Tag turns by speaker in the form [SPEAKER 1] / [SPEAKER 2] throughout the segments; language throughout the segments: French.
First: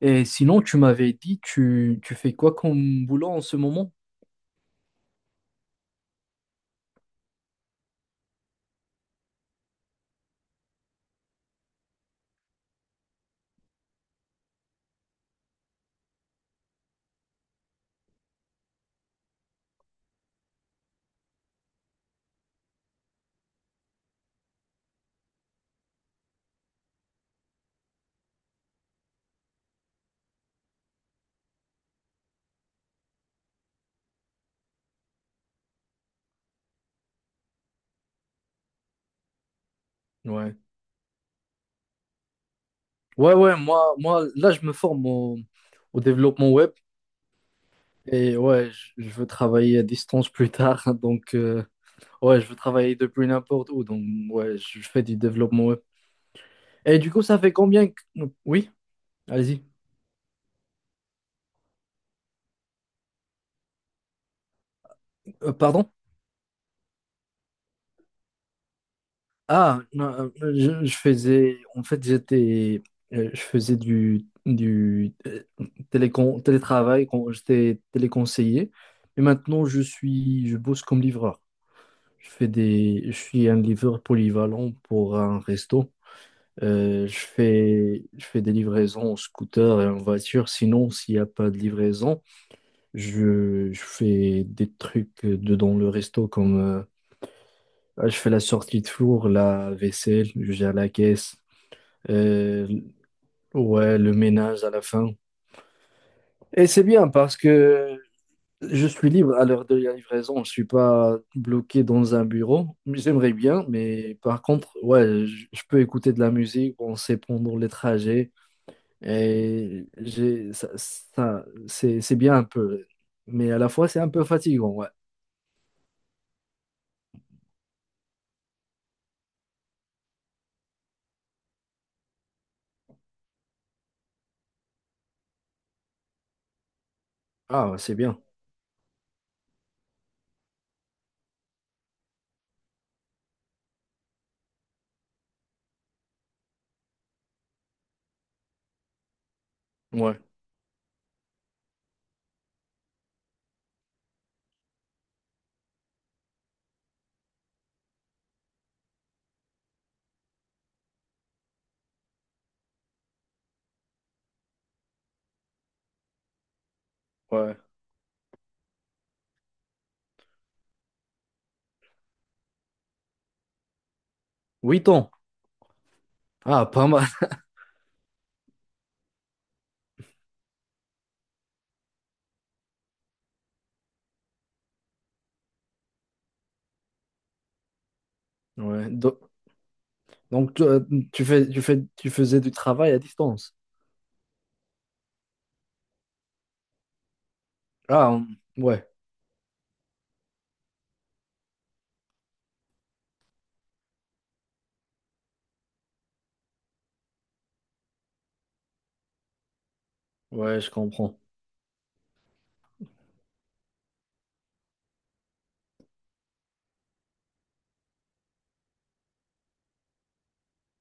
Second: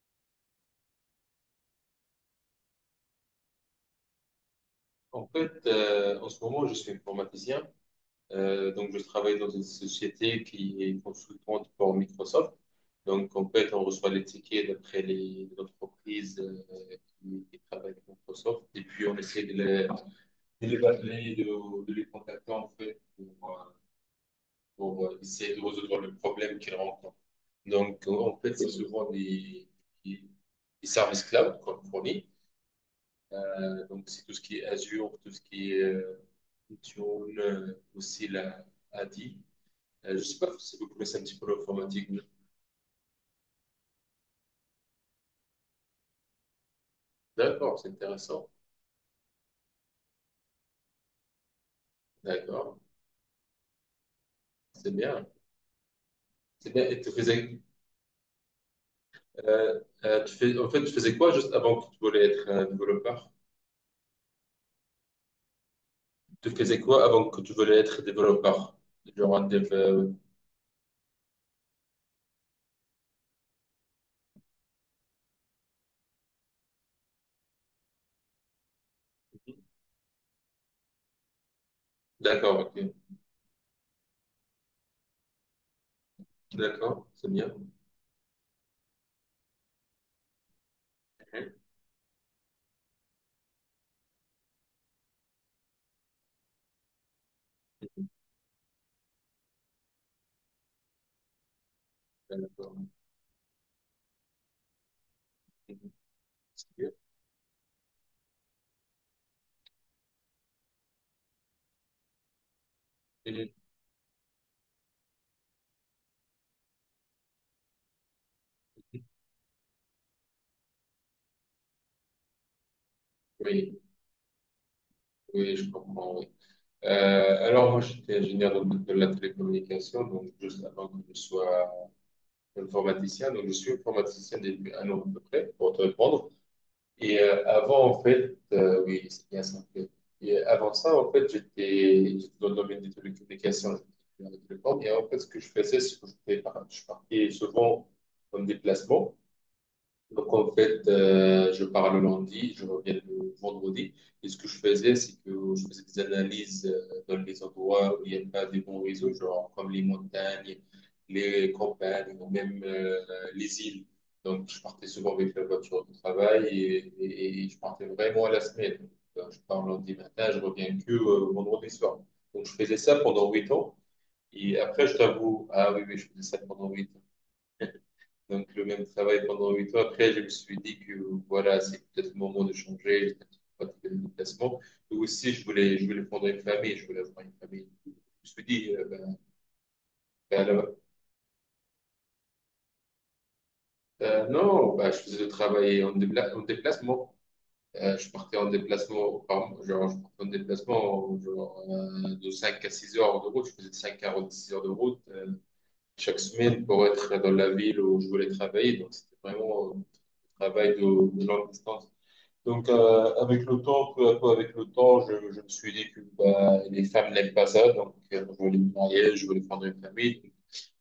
[SPEAKER 1] Et sinon, tu m'avais dit, tu fais quoi comme boulot en ce moment?
[SPEAKER 2] En fait, en ce moment, je suis informaticien. Donc, je travaille dans une société qui est consultante pour Microsoft. Donc, en fait, on reçoit les tickets d'après les entreprises, qui travaillent avec Microsoft. Et puis, on essaie de les appeler, de les contacter, en fait, pour essayer de résoudre le problème qu'ils rencontrent. Donc, en fait, c'est souvent des des services cloud qu'on fournit. Donc, c'est tout ce qui est Azure, tout ce qui est Intune, aussi la ADI. Je ne sais pas
[SPEAKER 1] Ouais.
[SPEAKER 2] si vous connaissez un petit peu l'informatique,
[SPEAKER 1] Ouais, ouais, moi, là, je me forme au développement web
[SPEAKER 2] D'accord, c'est
[SPEAKER 1] et
[SPEAKER 2] intéressant.
[SPEAKER 1] ouais, je veux travailler à distance plus tard. Donc, ouais, je veux
[SPEAKER 2] D'accord,
[SPEAKER 1] travailler depuis n'importe où. Donc, ouais, je
[SPEAKER 2] c'est
[SPEAKER 1] fais du
[SPEAKER 2] bien.
[SPEAKER 1] développement web.
[SPEAKER 2] C'est bien.
[SPEAKER 1] Et
[SPEAKER 2] Et tu
[SPEAKER 1] du coup, ça fait
[SPEAKER 2] faisais,
[SPEAKER 1] combien Oui, allez-y.
[SPEAKER 2] tu fais, en fait, tu faisais quoi juste avant que tu voulais être développeur?
[SPEAKER 1] Pardon?
[SPEAKER 2] Tu faisais quoi avant que tu voulais être développeur? Genre un dev,
[SPEAKER 1] Ah, non, je faisais, en fait, j'étais, je faisais du télétravail quand j'étais téléconseiller. Et maintenant, je bosse comme livreur.
[SPEAKER 2] D'accord, ok.
[SPEAKER 1] Je suis un livreur polyvalent pour un resto.
[SPEAKER 2] D'accord, c'est bien.
[SPEAKER 1] Je fais des livraisons en scooter et en voiture. Sinon, s'il n'y a pas
[SPEAKER 2] Mhm.
[SPEAKER 1] de livraison, je fais des trucs dedans le resto comme je fais la sortie de four, la vaisselle, je gère la caisse. Euh,
[SPEAKER 2] D'accord.
[SPEAKER 1] ouais, le ménage à la fin.
[SPEAKER 2] Mhm. C'est
[SPEAKER 1] Et c'est
[SPEAKER 2] bien.
[SPEAKER 1] bien parce que je suis libre à l'heure de la livraison. Je ne suis pas bloqué dans un bureau. J'aimerais
[SPEAKER 2] Mhm.
[SPEAKER 1] bien, mais par contre, ouais, je peux écouter de la musique, on sait pendant les trajets. C'est bien un peu. Mais à la
[SPEAKER 2] Oui,
[SPEAKER 1] fois, c'est un peu fatigant, ouais.
[SPEAKER 2] oui, je comprends, oui. Alors, moi, j'étais ingénieur dans de la télécommunication, donc juste avant que je sois informaticien. Donc, je suis informaticien depuis un an à peu près, pour te répondre. Et
[SPEAKER 1] Ah,
[SPEAKER 2] avant,
[SPEAKER 1] c'est
[SPEAKER 2] en
[SPEAKER 1] bien.
[SPEAKER 2] fait, oui, c'est bien ça, en fait. Et avant ça, en fait, j'étais dans le domaine des télécommunications, j'étais dans la télécom. Et en fait, ce que je faisais, c'est que je partais souvent en déplacement.
[SPEAKER 1] Ouais,
[SPEAKER 2] Donc, en fait, je pars le lundi, je reviens le vendredi. Et ce que je faisais, c'est que je faisais des analyses, dans les endroits où il n'y a pas de bons réseaux, genre comme les montagnes, les campagnes ou même, les îles. Donc, je partais souvent avec la voiture de travail, et
[SPEAKER 1] ouais.
[SPEAKER 2] je partais vraiment à la semaine. Donc, je pars lundi matin, je reviens que vendredi soir. Donc, je faisais ça pendant 8 ans. Et après,
[SPEAKER 1] huit
[SPEAKER 2] je
[SPEAKER 1] ans.
[SPEAKER 2] t'avoue, ah oui, oui, je faisais ça
[SPEAKER 1] Ah,
[SPEAKER 2] pendant
[SPEAKER 1] pas
[SPEAKER 2] huit ans.
[SPEAKER 1] mal.
[SPEAKER 2] Donc, le même travail pendant 8 ans. Après, je me suis dit que voilà, c'est peut-être le moment de changer. J'étais un petit peu fatigué de mon déplacement. Et aussi, je voulais fonder une famille. Je voulais avoir une famille. Je me suis dit,
[SPEAKER 1] Ouais.
[SPEAKER 2] ben, ben,
[SPEAKER 1] Donc,
[SPEAKER 2] là-
[SPEAKER 1] tu faisais du travail à distance.
[SPEAKER 2] non, ben, je faisais le travail en déplacement. Je
[SPEAKER 1] Ah,
[SPEAKER 2] partais en
[SPEAKER 1] ouais.
[SPEAKER 2] déplacement, par mois. Genre, je partais en déplacement, genre, de 5 à 6 heures de route. Je faisais 5 à 6 heures de route, chaque semaine pour être dans la ville où je voulais travailler. Donc, c'était vraiment un
[SPEAKER 1] Ouais, je
[SPEAKER 2] travail de
[SPEAKER 1] comprends.
[SPEAKER 2] longue distance. Donc, avec le temps, peu à peu avec le temps, je me suis dit que bah, les femmes n'aiment pas ça. Donc, je voulais me marier, je voulais prendre une famille.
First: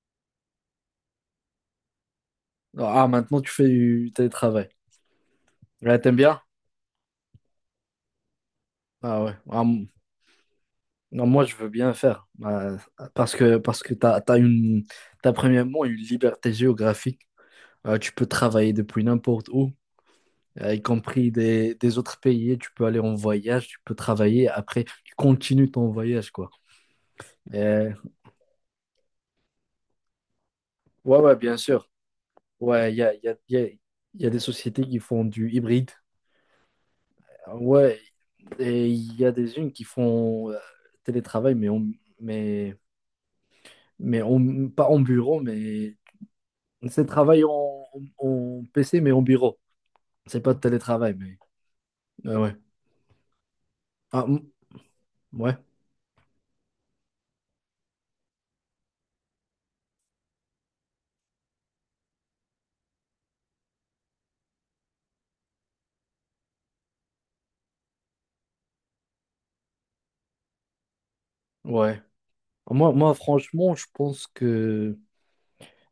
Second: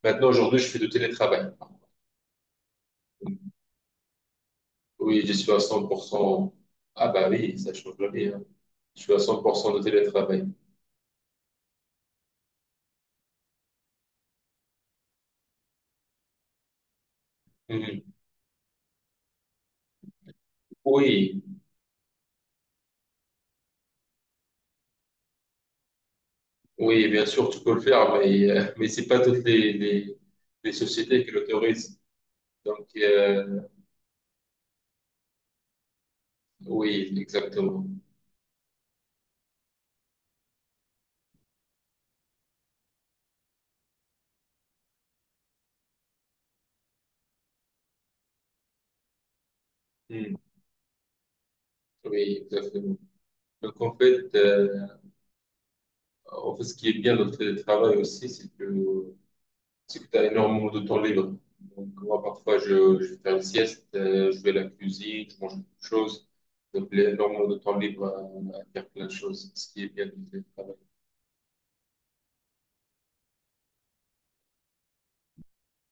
[SPEAKER 2] Maintenant, aujourd'hui, je fais du télétravail.
[SPEAKER 1] Ah, maintenant tu fais du télétravail.
[SPEAKER 2] Oui, je suis à cent
[SPEAKER 1] Ouais,
[SPEAKER 2] pour
[SPEAKER 1] t'aimes bien?
[SPEAKER 2] cent Ah bah oui, ça change la vie, hein. Je suis à
[SPEAKER 1] Ah ouais.
[SPEAKER 2] cent pour cent de télétravail.
[SPEAKER 1] Non, moi, je veux bien faire. Bah parce que t'as premièrement une liberté géographique. Ah,
[SPEAKER 2] Mhm.
[SPEAKER 1] tu peux travailler depuis n'importe où, ah, y compris
[SPEAKER 2] Oui,
[SPEAKER 1] des autres pays. Tu peux aller en voyage, tu peux travailler. Après, tu continues ton voyage, quoi.
[SPEAKER 2] oui, bien sûr, tu peux le
[SPEAKER 1] Et-
[SPEAKER 2] faire, mais, mais c'est pas toutes les
[SPEAKER 1] Ouais,
[SPEAKER 2] sociétés qui
[SPEAKER 1] ouais, bien sûr.
[SPEAKER 2] l'autorisent. Donc,
[SPEAKER 1] Ouais, il y a, y a, y a y a des sociétés qui font du hybride.
[SPEAKER 2] oui, exactement.
[SPEAKER 1] Ouais, et il y a des unes qui font télétravail, mais, mais on, pas en bureau, mais c'est travail en PC, mais en bureau.
[SPEAKER 2] Mhm.
[SPEAKER 1] C'est pas de télétravail, mais
[SPEAKER 2] Oui,
[SPEAKER 1] ouais.
[SPEAKER 2] exactement. Donc, en
[SPEAKER 1] Ah,
[SPEAKER 2] fait,
[SPEAKER 1] m- ouais,
[SPEAKER 2] en fait, ce qui est bien dans le télétravail aussi, c'est que tu as énormément de temps libre. Donc, moi, parfois, je vais faire une sieste, je vais à la cuisine, je mange quelque chose. Donc, il y a énormément de temps libre à faire plein de choses, ce qui est bien dans le télétravail.
[SPEAKER 1] ouais. Moi, franchement, je pense que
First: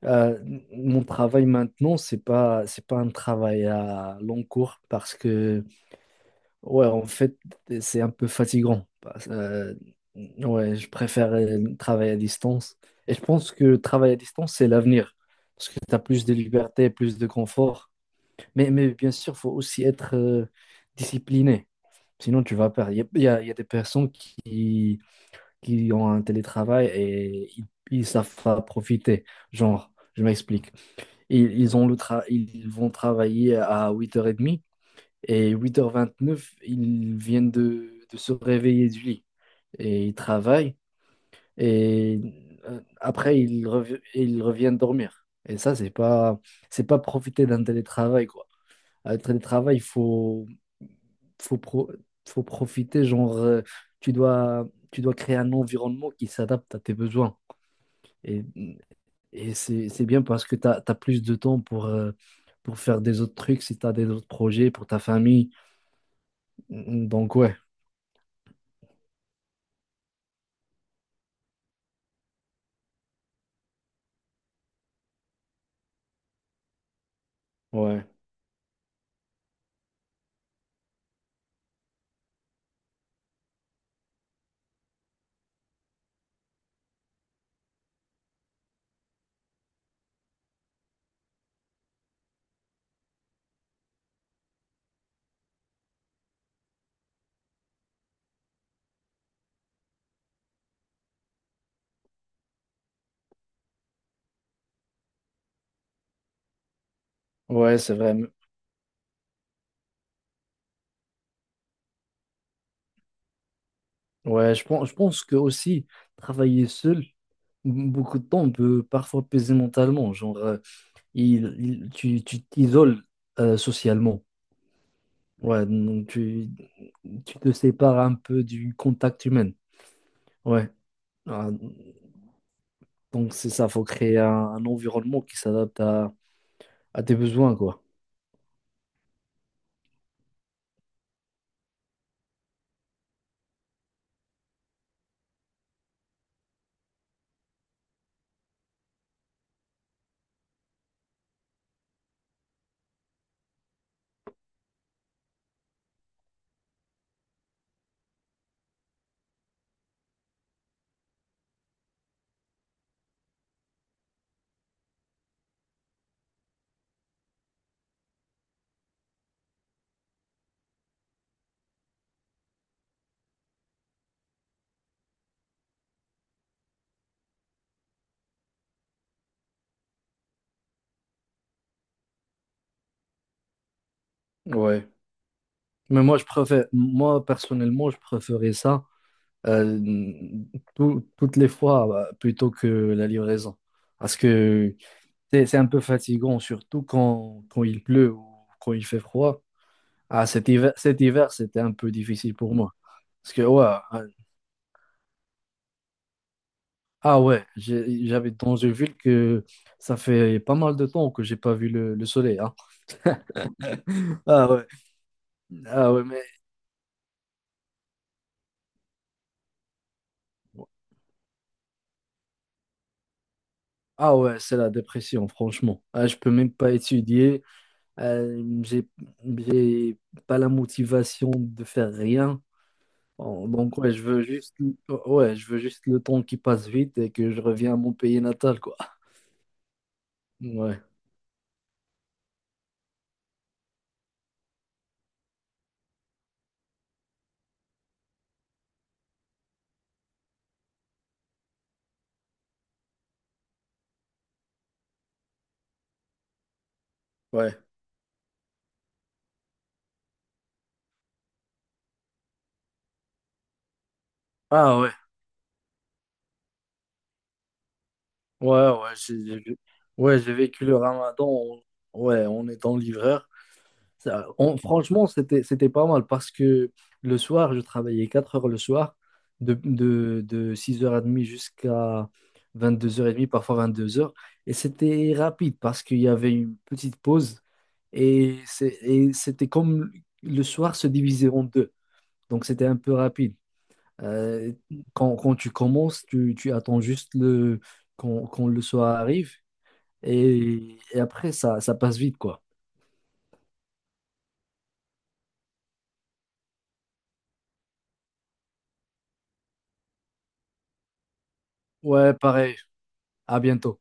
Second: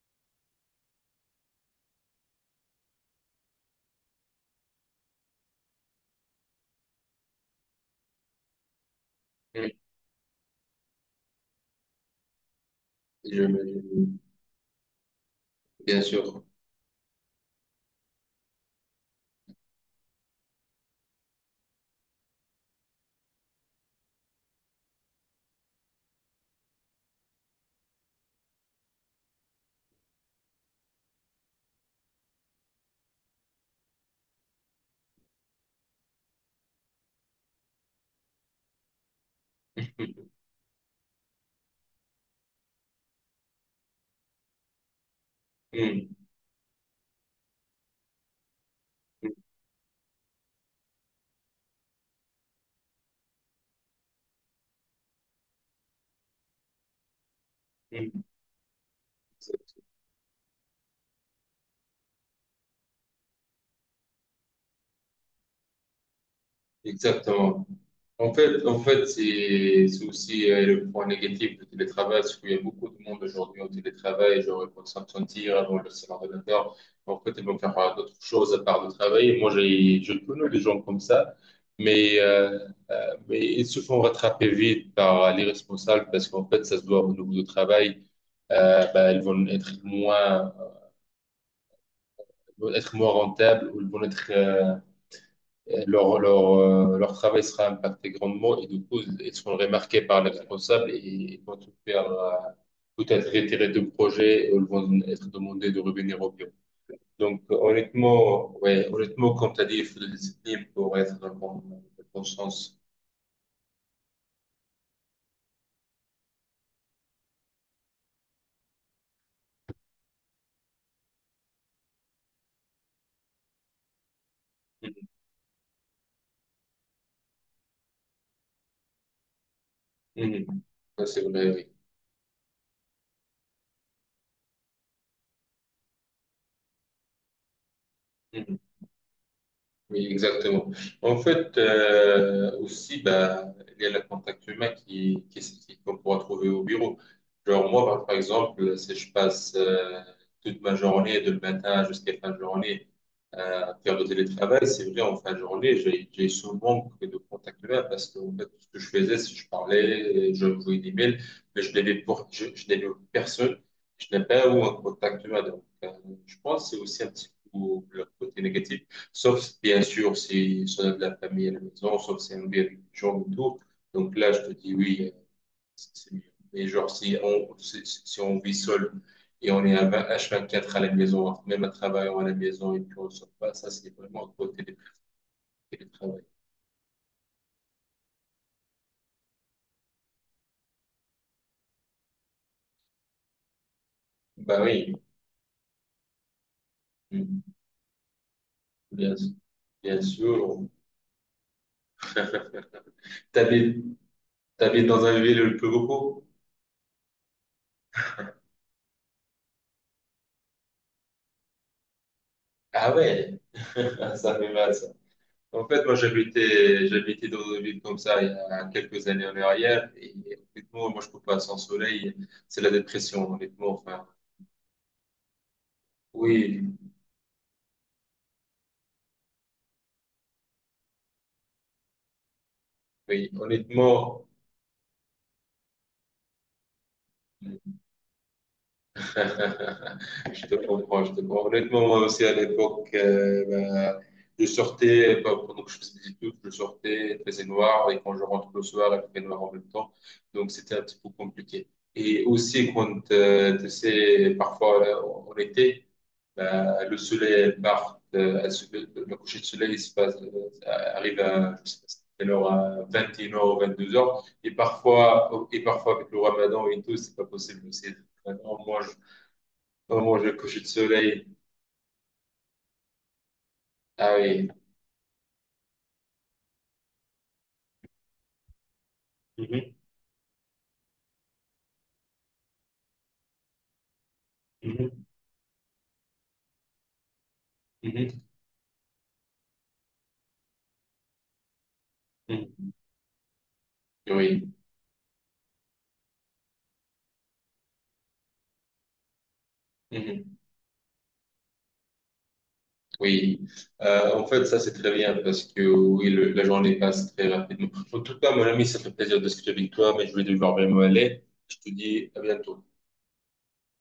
[SPEAKER 1] euh, mon travail maintenant, c'est pas un travail à long cours parce que ouais, en fait, c'est un peu fatigant.
[SPEAKER 2] Mm.
[SPEAKER 1] Ouais, je préfère travailler à distance. Et je
[SPEAKER 2] Je-
[SPEAKER 1] pense que le travail à distance, c'est l'avenir. Parce que tu as
[SPEAKER 2] bien
[SPEAKER 1] plus de
[SPEAKER 2] sûr.
[SPEAKER 1] liberté, plus de confort. Mais bien sûr, il faut aussi être discipliné. Sinon, tu vas perdre. Il y a, il y a- il y a des personnes qui ont un télétravail et ils savent pas profiter. Genre, je m'explique. Ils vont travailler à 8h30. Et 8h29 ils viennent de se réveiller du lit et ils travaillent. Et après, ils reviennent dormir. Et ça, c'est
[SPEAKER 2] Mm.
[SPEAKER 1] pas, c'est pas profiter d'un télétravail, quoi. Un
[SPEAKER 2] Mm.
[SPEAKER 1] télétravail, il faut, faut, pro- faut profiter, genre, tu dois créer un environnement qui s'adapte à tes besoins.
[SPEAKER 2] Mm.
[SPEAKER 1] Et, et c'est bien parce que tu as plus de temps pour faire des autres trucs, si tu as des autres projets pour ta famille. Donc, ouais,
[SPEAKER 2] Exactement. En fait, c'est aussi, le point négatif du télétravail, c'est qu'il y a beaucoup de monde aujourd'hui au télétravail, genre ils vont s'absentir, ils vont laisser l'ordinateur, en fait, ils vont faire,
[SPEAKER 1] ouais.
[SPEAKER 2] d'autres choses à part de travailler. Moi, j'ai, je connais des gens comme ça, mais, euh, mais ils se font rattraper vite par les responsables parce qu'en fait, ça se doit au niveau du travail, bah, ils vont être moins rentables ou ils vont être, leur, leur travail sera impacté grandement et du coup, ils seront remarqués par les responsables et ils vont tout faire, tout être retirer de projet et ils vont être demandés de revenir au bureau. Donc,
[SPEAKER 1] Ouais, c'est vrai.
[SPEAKER 2] honnêtement, ouais, honnêtement, comme tu as dit, il faut de la discipline pour être dans le bon sens.
[SPEAKER 1] Ouais, je pense que aussi travailler seul beaucoup de temps peut parfois peser mentalement. Genre, tu t'isoles socialement.
[SPEAKER 2] Mhm.
[SPEAKER 1] Ouais, donc tu te sépares un peu du contact humain.
[SPEAKER 2] Mhm.
[SPEAKER 1] Ouais.
[SPEAKER 2] Ça, c'est
[SPEAKER 1] Ah,
[SPEAKER 2] vrai, oui.
[SPEAKER 1] donc c'est ça, faut créer un environnement qui s'adapte à tes besoins, quoi.
[SPEAKER 2] Mhm. Oui, exactement. En fait, aussi, bah, il y a le contact humain qu'on pourra trouver au bureau. Genre moi, par exemple, si je passe, toute ma journée, de le matin jusqu'à fin de journée, à faire du télétravail, c'est vrai, en fin de journée, j'ai ce manque de contact humain parce que en fait, tout ce que je faisais, c'est que je parlais, je envoyais des mails, mais je n'avais personne, je n'avais pas eu un contact humain. Donc, je pense que c'est aussi un petit peu le côté négatif. Sauf, bien sûr, si on a de la famille à la maison, sauf si c'est un bébé gens et tout. Donc là, je te dis oui, c'est mieux. Mais genre, si on vit seul et on est à 20 H24 à la maison, même à travail, on est à la maison et puis on ne sort pas, ça, c'est vraiment trop
[SPEAKER 1] Ouais. Mais moi,
[SPEAKER 2] télétravail.
[SPEAKER 1] je préfère, moi personnellement, je préférais ça. euh, Toutes les fois bah, plutôt que la livraison. Parce
[SPEAKER 2] Bah
[SPEAKER 1] que
[SPEAKER 2] oui.
[SPEAKER 1] c'est un peu fatigant, surtout
[SPEAKER 2] Mhm.
[SPEAKER 1] quand il pleut ou quand il fait
[SPEAKER 2] Bien sûr.
[SPEAKER 1] froid.
[SPEAKER 2] Bien
[SPEAKER 1] Ah, cet
[SPEAKER 2] sûr.
[SPEAKER 1] hiver, cet hiver, c'était un peu difficile pour moi. Parce que, ouais,
[SPEAKER 2] T'habites, T'habites dans un ville le plus beaucoup?
[SPEAKER 1] ouais, j'habite dans une ville que ça fait pas mal de temps que j'ai pas vu le soleil, hein.
[SPEAKER 2] Ah ouais, ça
[SPEAKER 1] Ah
[SPEAKER 2] fait
[SPEAKER 1] ouais,
[SPEAKER 2] mal. En fait,
[SPEAKER 1] ah
[SPEAKER 2] moi,
[SPEAKER 1] ouais, mais.
[SPEAKER 2] j'habitais dans une ville comme ça il y a quelques années en arrière. Et honnêtement, moi, je peux pas sans soleil. C'est la dépression, honnêtement. Enfin,
[SPEAKER 1] Ah ouais, c'est la dépression, franchement. Ah, je peux même
[SPEAKER 2] oui,
[SPEAKER 1] pas étudier. Euh, j'ai, j'ai pas la motivation de faire rien.
[SPEAKER 2] oui,
[SPEAKER 1] Bon, donc ouais, je veux
[SPEAKER 2] honnêtement.
[SPEAKER 1] juste ouais, je veux juste le temps qui passe vite et que je reviens à mon pays natal, quoi.
[SPEAKER 2] Je te
[SPEAKER 1] Ouais,
[SPEAKER 2] comprends, je te comprends. Honnêtement, moi aussi, à l'époque, bah, je sortais, bah, pendant que je faisais des études, je sortais, il faisait noir, et quand je rentre le soir, il fait noir en même temps. Donc, c'était un petit peu compliqué. Et aussi, quand, tu sais, parfois, là, en été, ben, le soleil
[SPEAKER 1] ouais.
[SPEAKER 2] part, le coucher de soleil il se passe, arrive à, je sais pas quelle heure, à 21h ou 22h.
[SPEAKER 1] Ah ouais.
[SPEAKER 2] Et parfois, avec le ramadan et tout, c'est pas possible aussi.
[SPEAKER 1] Ouais,
[SPEAKER 2] Maintenant, moi,
[SPEAKER 1] ouais,
[SPEAKER 2] on
[SPEAKER 1] ouais,
[SPEAKER 2] mange le
[SPEAKER 1] j'ai
[SPEAKER 2] coucher
[SPEAKER 1] vécu
[SPEAKER 2] de
[SPEAKER 1] le
[SPEAKER 2] soleil.
[SPEAKER 1] Ramadan, ouais, en étant livreur.
[SPEAKER 2] Ah
[SPEAKER 1] Ça,
[SPEAKER 2] oui.
[SPEAKER 1] franchement, c'était pas mal parce que le soir, je travaillais 4 heures le soir, de,
[SPEAKER 2] Mhm,
[SPEAKER 1] de, de 6h30 jusqu'à 22h30, parfois 22 heures. Et
[SPEAKER 2] mhm,
[SPEAKER 1] c'était rapide parce qu'il y avait une petite pause
[SPEAKER 2] mhm,
[SPEAKER 1] et c'était comme le soir se divisait en deux. Donc c'était
[SPEAKER 2] mhm.
[SPEAKER 1] un peu rapide.
[SPEAKER 2] Oui.
[SPEAKER 1] Euh, quand tu commences, tu attends juste quand le soir arrive
[SPEAKER 2] Mhm.
[SPEAKER 1] et après, ça passe vite, quoi.
[SPEAKER 2] Oui. En fait, ça, c'est très bien parce que oui, le- la journée passe très rapidement. En tout cas, mon ami, ça fait plaisir de discuter avec toi, mais je vais devoir vraiment aller. Je te dis
[SPEAKER 1] Ouais,
[SPEAKER 2] à
[SPEAKER 1] pareil.
[SPEAKER 2] bientôt.
[SPEAKER 1] À bientôt.